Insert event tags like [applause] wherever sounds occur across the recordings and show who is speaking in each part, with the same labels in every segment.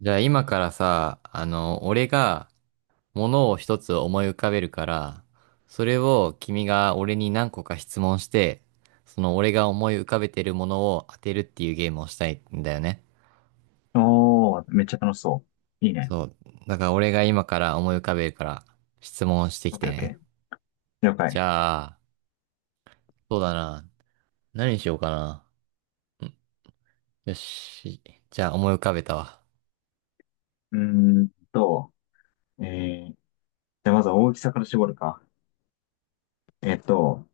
Speaker 1: じゃあ今からさ、俺が物を一つ思い浮かべるから、それを君が俺に何個か質問して、その俺が思い浮かべてるものを当てるっていうゲームをしたいんだよね。
Speaker 2: おー、めっちゃ楽しそう。いいね。
Speaker 1: そう。だから俺が今から思い浮かべるから質問して
Speaker 2: オ
Speaker 1: き
Speaker 2: ッ
Speaker 1: て
Speaker 2: ケーオッケ
Speaker 1: ね。
Speaker 2: ー。了
Speaker 1: じ
Speaker 2: 解。
Speaker 1: ゃあ、そうだな。何にしようかな。うんよし。じゃあ思い浮かべたわ。
Speaker 2: うーんと、えじゃあまずは大きさから絞るか。えっと、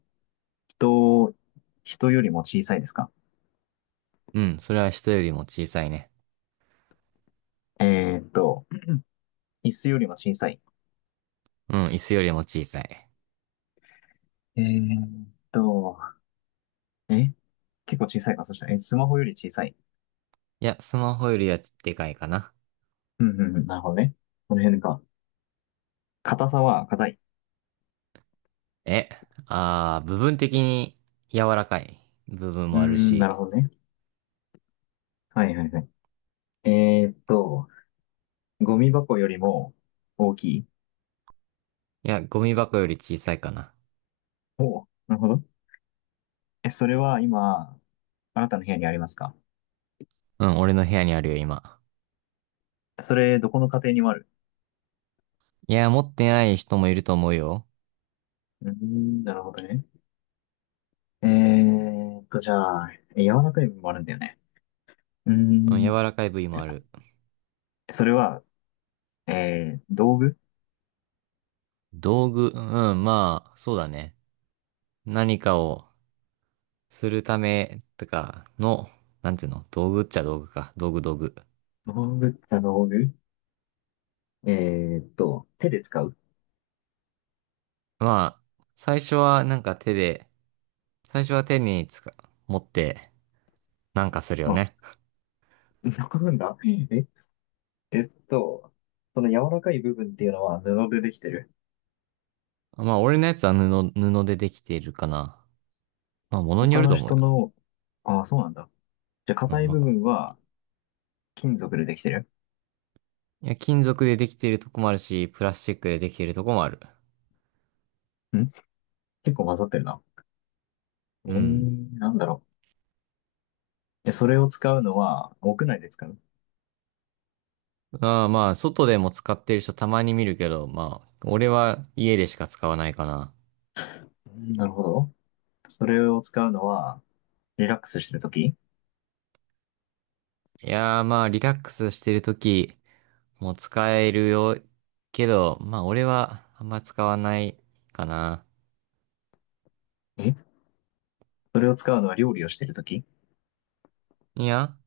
Speaker 2: 人、人よりも小さいですか？
Speaker 1: うん、それは人よりも小さいね。
Speaker 2: えっと、椅子よりも小さい？
Speaker 1: うん、椅子よりも小さい。
Speaker 2: えっと、え結構小さいか。そしたら、スマホより小さい？
Speaker 1: いや、スマホよりはでかいかな。
Speaker 2: うんうんうん、なるほどね。この辺か。硬さは硬い？
Speaker 1: え、あー、部分的に柔らかい部分
Speaker 2: うー
Speaker 1: もある
Speaker 2: ん、な
Speaker 1: し。
Speaker 2: るほどね。はいはいはい。えーっと、ゴミ箱よりも大きい？
Speaker 1: いや、ゴミ箱より小さいかな。
Speaker 2: おおなるほど。それは今、あなたの部屋にありますか？
Speaker 1: うん、俺の部屋にあるよ、今。
Speaker 2: それ、どこの家庭にもある？
Speaker 1: いや、持ってない人もいると思うよ。
Speaker 2: うーん、なるほどね。じゃあ、柔らかい部分もあるんだよね。うー
Speaker 1: うん、
Speaker 2: ん。
Speaker 1: 柔らかい部位もある。
Speaker 2: それは、道具？
Speaker 1: 道具、うん、まあ、そうだね。何かをするためとかの、なんていうの道具っちゃ道具か。道具道具。
Speaker 2: 道具って道具。手で使う？
Speaker 1: まあ、最初はなんか手で、最初は手につか、持ってなんかするよ
Speaker 2: あ、
Speaker 1: ね。
Speaker 2: なんだえ、えっと、その柔らかい部分っていうのは布でできてる？
Speaker 1: まあ、俺のやつは布でできているかな。まあ、ものによ
Speaker 2: 他
Speaker 1: る
Speaker 2: の
Speaker 1: と思う
Speaker 2: 人
Speaker 1: よ。
Speaker 2: の、ああ、そうなんだ。じゃあ、
Speaker 1: う
Speaker 2: 硬
Speaker 1: ん、
Speaker 2: い
Speaker 1: まあ、
Speaker 2: 部
Speaker 1: こ
Speaker 2: 分は金属でできてる？
Speaker 1: いや、金属でできてるとこもあるし、プラスチックでできてるとこもある。
Speaker 2: ん。結構混ざってるな。
Speaker 1: うん。
Speaker 2: なんだろう。で、それを使うのは、屋内で使う？
Speaker 1: ああ、まあ、外でも使ってる人たまに見るけど、まあ、俺は家でしか使わないかな。
Speaker 2: うん、なるほど。それを使うのは、リラックスしてるとき？
Speaker 1: いやー、まあ、リラックスしてるときも使えるよ。けど、まあ、俺はあんま使わないかな。
Speaker 2: えそれを使うのは料理をしてるとき？い
Speaker 1: いや、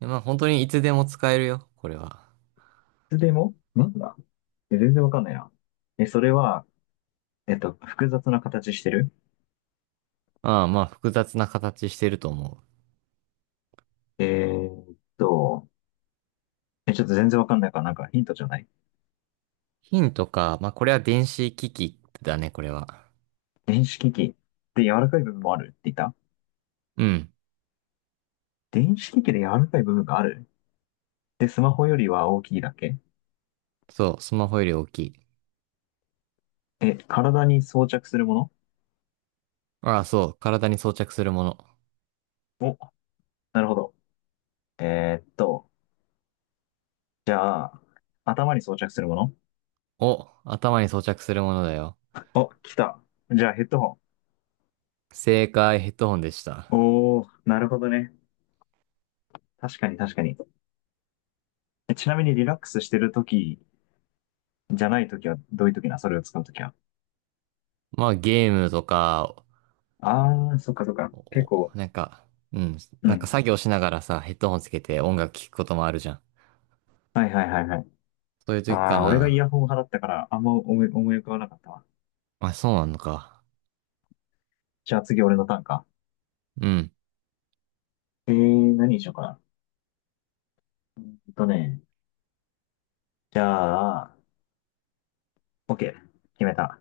Speaker 1: まあ、本当にいつでも使えるよ、これは。
Speaker 2: つでもなんだ。全然わかんないな。それは、複雑な形してる？
Speaker 1: ああ、まあ、複雑な形してると思う。
Speaker 2: えーっと、ちょっと全然わかんないから、なんかヒントじゃない？
Speaker 1: 金とか、まあ、これは電子機器だね、これは。
Speaker 2: 電子機器で柔らかい部分もあるって言った？
Speaker 1: うん。
Speaker 2: 電子機器で柔らかい部分がある。で、スマホよりは大きいだけ？
Speaker 1: そう、スマホより大きい。
Speaker 2: 体に装着するも
Speaker 1: ああ、そう、体に装着するもの。
Speaker 2: の？お、なるほど。えーっと、じゃあ、頭に装着するもの？
Speaker 1: お、頭に装着するものだよ。
Speaker 2: お、来た。じゃあヘッドホ
Speaker 1: 正解、ヘッドホンでした。
Speaker 2: ン。おー、なるほどね。確かに確かに。ちなみにリラックスしてるときじゃないときは、どういうときな？それを使うときは。
Speaker 1: まあ、ゲームとか、
Speaker 2: あー、そっかそっか。
Speaker 1: お、
Speaker 2: 結構。
Speaker 1: なんか、うん、
Speaker 2: う
Speaker 1: なんか
Speaker 2: ん。
Speaker 1: 作業しながらさ、ヘッドホンつけて音楽聴くこともあるじゃん。
Speaker 2: はいはいはいはい。
Speaker 1: そういう時か
Speaker 2: あー、俺がイヤ
Speaker 1: な。
Speaker 2: ホン派だったから、あんま思い浮かばなかったわ。
Speaker 1: あ、そうなのか。
Speaker 2: じゃあ次俺のターンか。
Speaker 1: うん。
Speaker 2: 何にしようかな。えっとね。じゃあ、OK。決めた。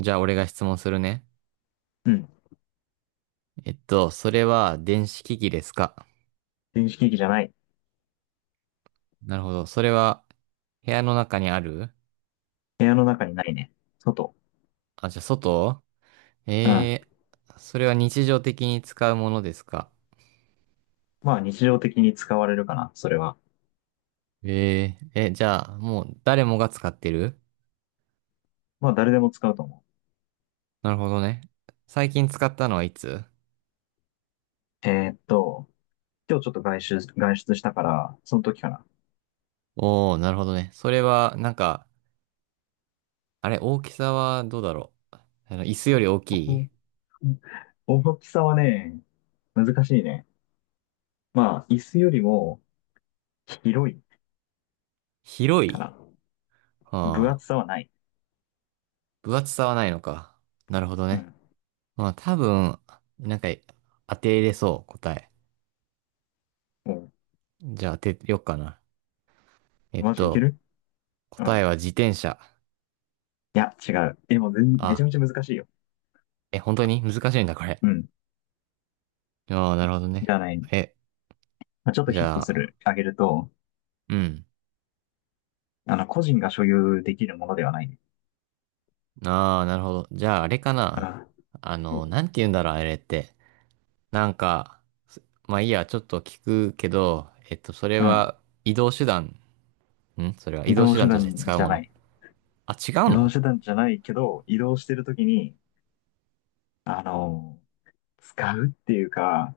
Speaker 1: じゃあ、俺が質問するね。
Speaker 2: うん。
Speaker 1: それは電子機器ですか？
Speaker 2: 電子機器じゃない。
Speaker 1: なるほど。それは、部屋の中にある？
Speaker 2: 部屋の中にないね。外。
Speaker 1: あ、じゃあ、外。
Speaker 2: うん。
Speaker 1: えそれは日常的に使うものですか？
Speaker 2: まあ日常的に使われるかな、それは。
Speaker 1: じゃあ、もう誰もが使ってる？
Speaker 2: まあ誰でも使うと思
Speaker 1: なるほどね。最近使ったのはいつ？
Speaker 2: う。今日ちょっと外出したから、その時かな。
Speaker 1: おー、なるほどね。それは、なんか、あれ、大きさはどうだろう。あの、椅子より大きい？
Speaker 2: 大きさはね、難しいね。まあ椅子よりも広い
Speaker 1: 広
Speaker 2: か
Speaker 1: い？
Speaker 2: な。分
Speaker 1: はあ、
Speaker 2: 厚さはない。
Speaker 1: 分厚さはないのか。なるほど
Speaker 2: う
Speaker 1: ね。
Speaker 2: ん。
Speaker 1: まあ、多分、なんか、当てれそう、答え。
Speaker 2: も
Speaker 1: じゃあ当てよっかな。え
Speaker 2: う、
Speaker 1: っ
Speaker 2: マジいけ
Speaker 1: と、
Speaker 2: る？う
Speaker 1: 答え
Speaker 2: ん。
Speaker 1: は自転車。
Speaker 2: いや、違う。でもめちゃ
Speaker 1: あ、
Speaker 2: めちゃ難しいよ。
Speaker 1: え、本当に難しいんだ、これ。
Speaker 2: うん。
Speaker 1: ああ、なるほど
Speaker 2: じゃあ
Speaker 1: ね。
Speaker 2: ね、
Speaker 1: え、
Speaker 2: まあ、ちょっと
Speaker 1: じ
Speaker 2: ヒッ
Speaker 1: ゃ
Speaker 2: トす
Speaker 1: あ、
Speaker 2: る、あげると、
Speaker 1: うん。
Speaker 2: 個人が所有できるものではない。
Speaker 1: ああ、なるほど。じゃあ、あれか
Speaker 2: う
Speaker 1: な。
Speaker 2: ん。
Speaker 1: あの、なんて言うんだろう、あれって。なんか、すまあいいや、ちょっと聞くけど、えっと、それ
Speaker 2: うん。
Speaker 1: は移動手段。それは
Speaker 2: 移
Speaker 1: 移動
Speaker 2: 動
Speaker 1: 手
Speaker 2: 手
Speaker 1: 段として
Speaker 2: 段
Speaker 1: 使う
Speaker 2: じゃ
Speaker 1: も
Speaker 2: な
Speaker 1: の？
Speaker 2: い。
Speaker 1: あ、違う
Speaker 2: 移動
Speaker 1: の？
Speaker 2: 手段じゃないけど、移動してるときに、あの、使うっていうか、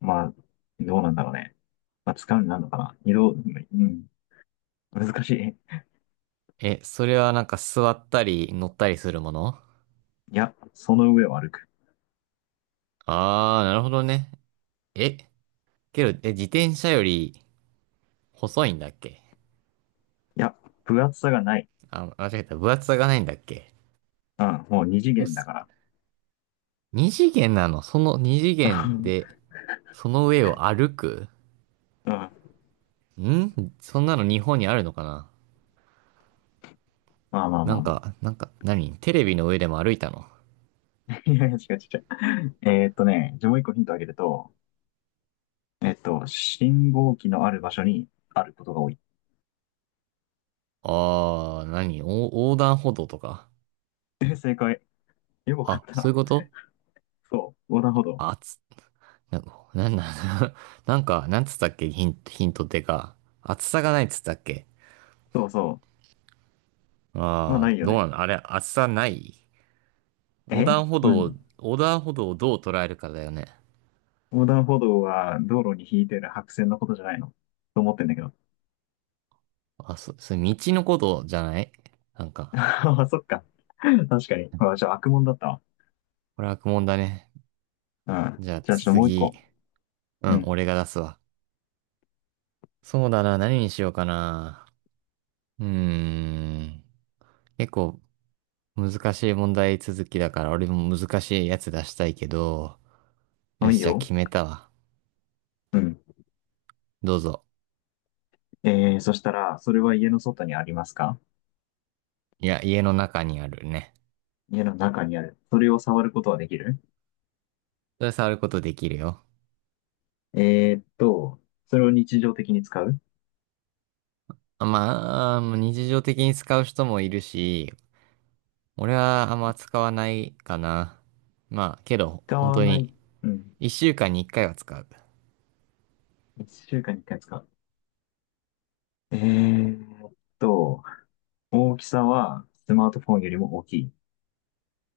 Speaker 2: まあ、どうなんだろうね。まあ、使うになるのかな。移動、うん、難しい。
Speaker 1: え、それはなんか座ったり乗ったりするもの？
Speaker 2: いや、その上を歩く。
Speaker 1: ああー、なるほどね。え、けど、自転車より細いんだっけ？
Speaker 2: いや、分厚さがない。
Speaker 1: あ、間違えた。分厚さがないんだっけ？
Speaker 2: うん、もう二次
Speaker 1: うっ
Speaker 2: 元だ
Speaker 1: す。
Speaker 2: か
Speaker 1: 二次元なの？その二次
Speaker 2: ら。[laughs] う
Speaker 1: 元
Speaker 2: ん、
Speaker 1: で、その上を歩く？
Speaker 2: ま
Speaker 1: そんなの日本にあるのかな？
Speaker 2: あまあ
Speaker 1: な
Speaker 2: ま
Speaker 1: ん
Speaker 2: あま
Speaker 1: か、なんか、何テレビの上でも歩いたの？
Speaker 2: あ。[laughs] いやいや、違う違う違う。じゃあもう一個ヒントあげると、信号機のある場所にあることが多い。
Speaker 1: あー、横断歩道とか？
Speaker 2: 正解。よくわかっ
Speaker 1: あ、
Speaker 2: た
Speaker 1: そういう
Speaker 2: な。
Speaker 1: こと？
Speaker 2: そう、横断歩道。
Speaker 1: あつ、な、なんだ。[laughs] なんか、なんつったっけ？ヒント、ヒントってか。厚さがないっつったっけ？
Speaker 2: そうそう。まあ
Speaker 1: あ
Speaker 2: な
Speaker 1: ー、
Speaker 2: いよ
Speaker 1: どうな
Speaker 2: ね。
Speaker 1: のあれ、厚さない？横
Speaker 2: う
Speaker 1: 断
Speaker 2: ん。
Speaker 1: 歩
Speaker 2: まあ
Speaker 1: 道を、横断歩道をどう捉えるかだよね。
Speaker 2: 横断歩道は道路に引いてる白線のことじゃないの？と思ってんだけど。[laughs]
Speaker 1: それ道のことじゃない？なんか、
Speaker 2: ああ、そっか。確かに。あ、じゃあ悪者だった
Speaker 1: これ悪問だね。
Speaker 2: わ。うん。
Speaker 1: じゃあ
Speaker 2: じゃあちょっともう一
Speaker 1: 次。
Speaker 2: 個。
Speaker 1: う
Speaker 2: う
Speaker 1: ん、
Speaker 2: ん。
Speaker 1: 俺が出すわ。そうだな、何にしようかな。うーん。結構難しい問題続きだから、俺も難しいやつ出したいけど、よ
Speaker 2: あ、いい
Speaker 1: し、じゃあ
Speaker 2: よ。
Speaker 1: 決めたわ。
Speaker 2: うん。
Speaker 1: どうぞ。
Speaker 2: そしたら、それは家の外にありますか？
Speaker 1: いや、家の中にあるね。
Speaker 2: 家の中にある？それを触ることはできる？
Speaker 1: それ触ることできるよ。
Speaker 2: えーっと、それを日常的に使う？
Speaker 1: あ、まあ、日常的に使う人もいるし、俺はあんま使わないかな。まあ、けど、
Speaker 2: 使
Speaker 1: 本
Speaker 2: わ
Speaker 1: 当
Speaker 2: ない？
Speaker 1: に、
Speaker 2: うん。
Speaker 1: 一週間に一回は使う。
Speaker 2: 一週間に一回使う？えーっと、大きさはスマートフォンよりも大きい？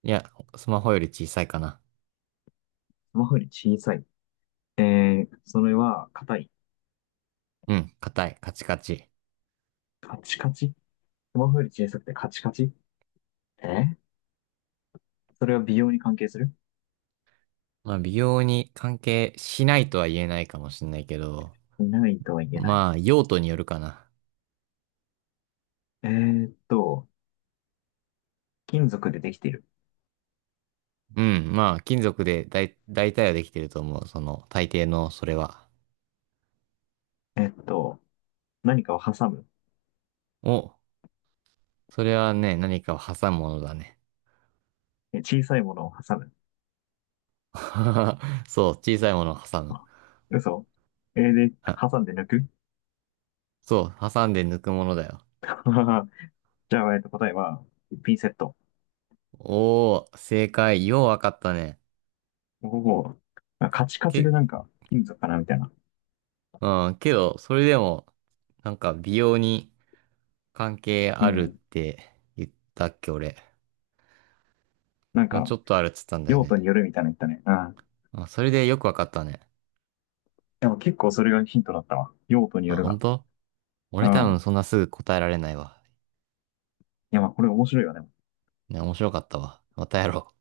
Speaker 1: いや、スマホより小さいかな。
Speaker 2: スマホより小さい？それは硬い？
Speaker 1: うん、硬い、カチカチ。
Speaker 2: カチカチ？スマホより小さくてカチカチ。えそれは美容に関係する？
Speaker 1: まあ、美容に関係しないとは言えないかもしれないけど、
Speaker 2: ないとは言えない？
Speaker 1: まあ、用途によるかな。
Speaker 2: えーっと、金属でできている？
Speaker 1: うん、まあ、金属で大体はできてると思う。その、大抵の、それは。
Speaker 2: えーっと、何かを挟む？
Speaker 1: お、それはね、何かを挟むものだね。
Speaker 2: 小さいものを挟む？
Speaker 1: [laughs] そう、小さいものを挟む。
Speaker 2: 嘘。で、
Speaker 1: あ、
Speaker 2: 挟んで抜く？ [laughs]
Speaker 1: そう、挟んで抜くものだよ。
Speaker 2: じゃあ、答えは、ピンセット。
Speaker 1: おー、正解。ようわかったね。
Speaker 2: おお、カチカ
Speaker 1: け、
Speaker 2: チでなんか、金属かなみたいな。
Speaker 1: うん、けど、それでも、なんか、美容に関係
Speaker 2: う
Speaker 1: あるっ
Speaker 2: ん。
Speaker 1: て言ったっけ、俺。
Speaker 2: なん
Speaker 1: まあ、ち
Speaker 2: か、
Speaker 1: ょっとあるっつったんだよ
Speaker 2: 用
Speaker 1: ね。
Speaker 2: 途によるみたいなの言ったね。うん。
Speaker 1: あ、それでよくわかったね。
Speaker 2: でも結構それがヒントだったわ。用途に
Speaker 1: あ、
Speaker 2: よる
Speaker 1: 本
Speaker 2: が。
Speaker 1: 当？
Speaker 2: う
Speaker 1: 俺多分
Speaker 2: ん。
Speaker 1: そんなすぐ答えられないわ。
Speaker 2: いや、まあ、これ面白いよね。
Speaker 1: ね、面白かったわ。またやろう。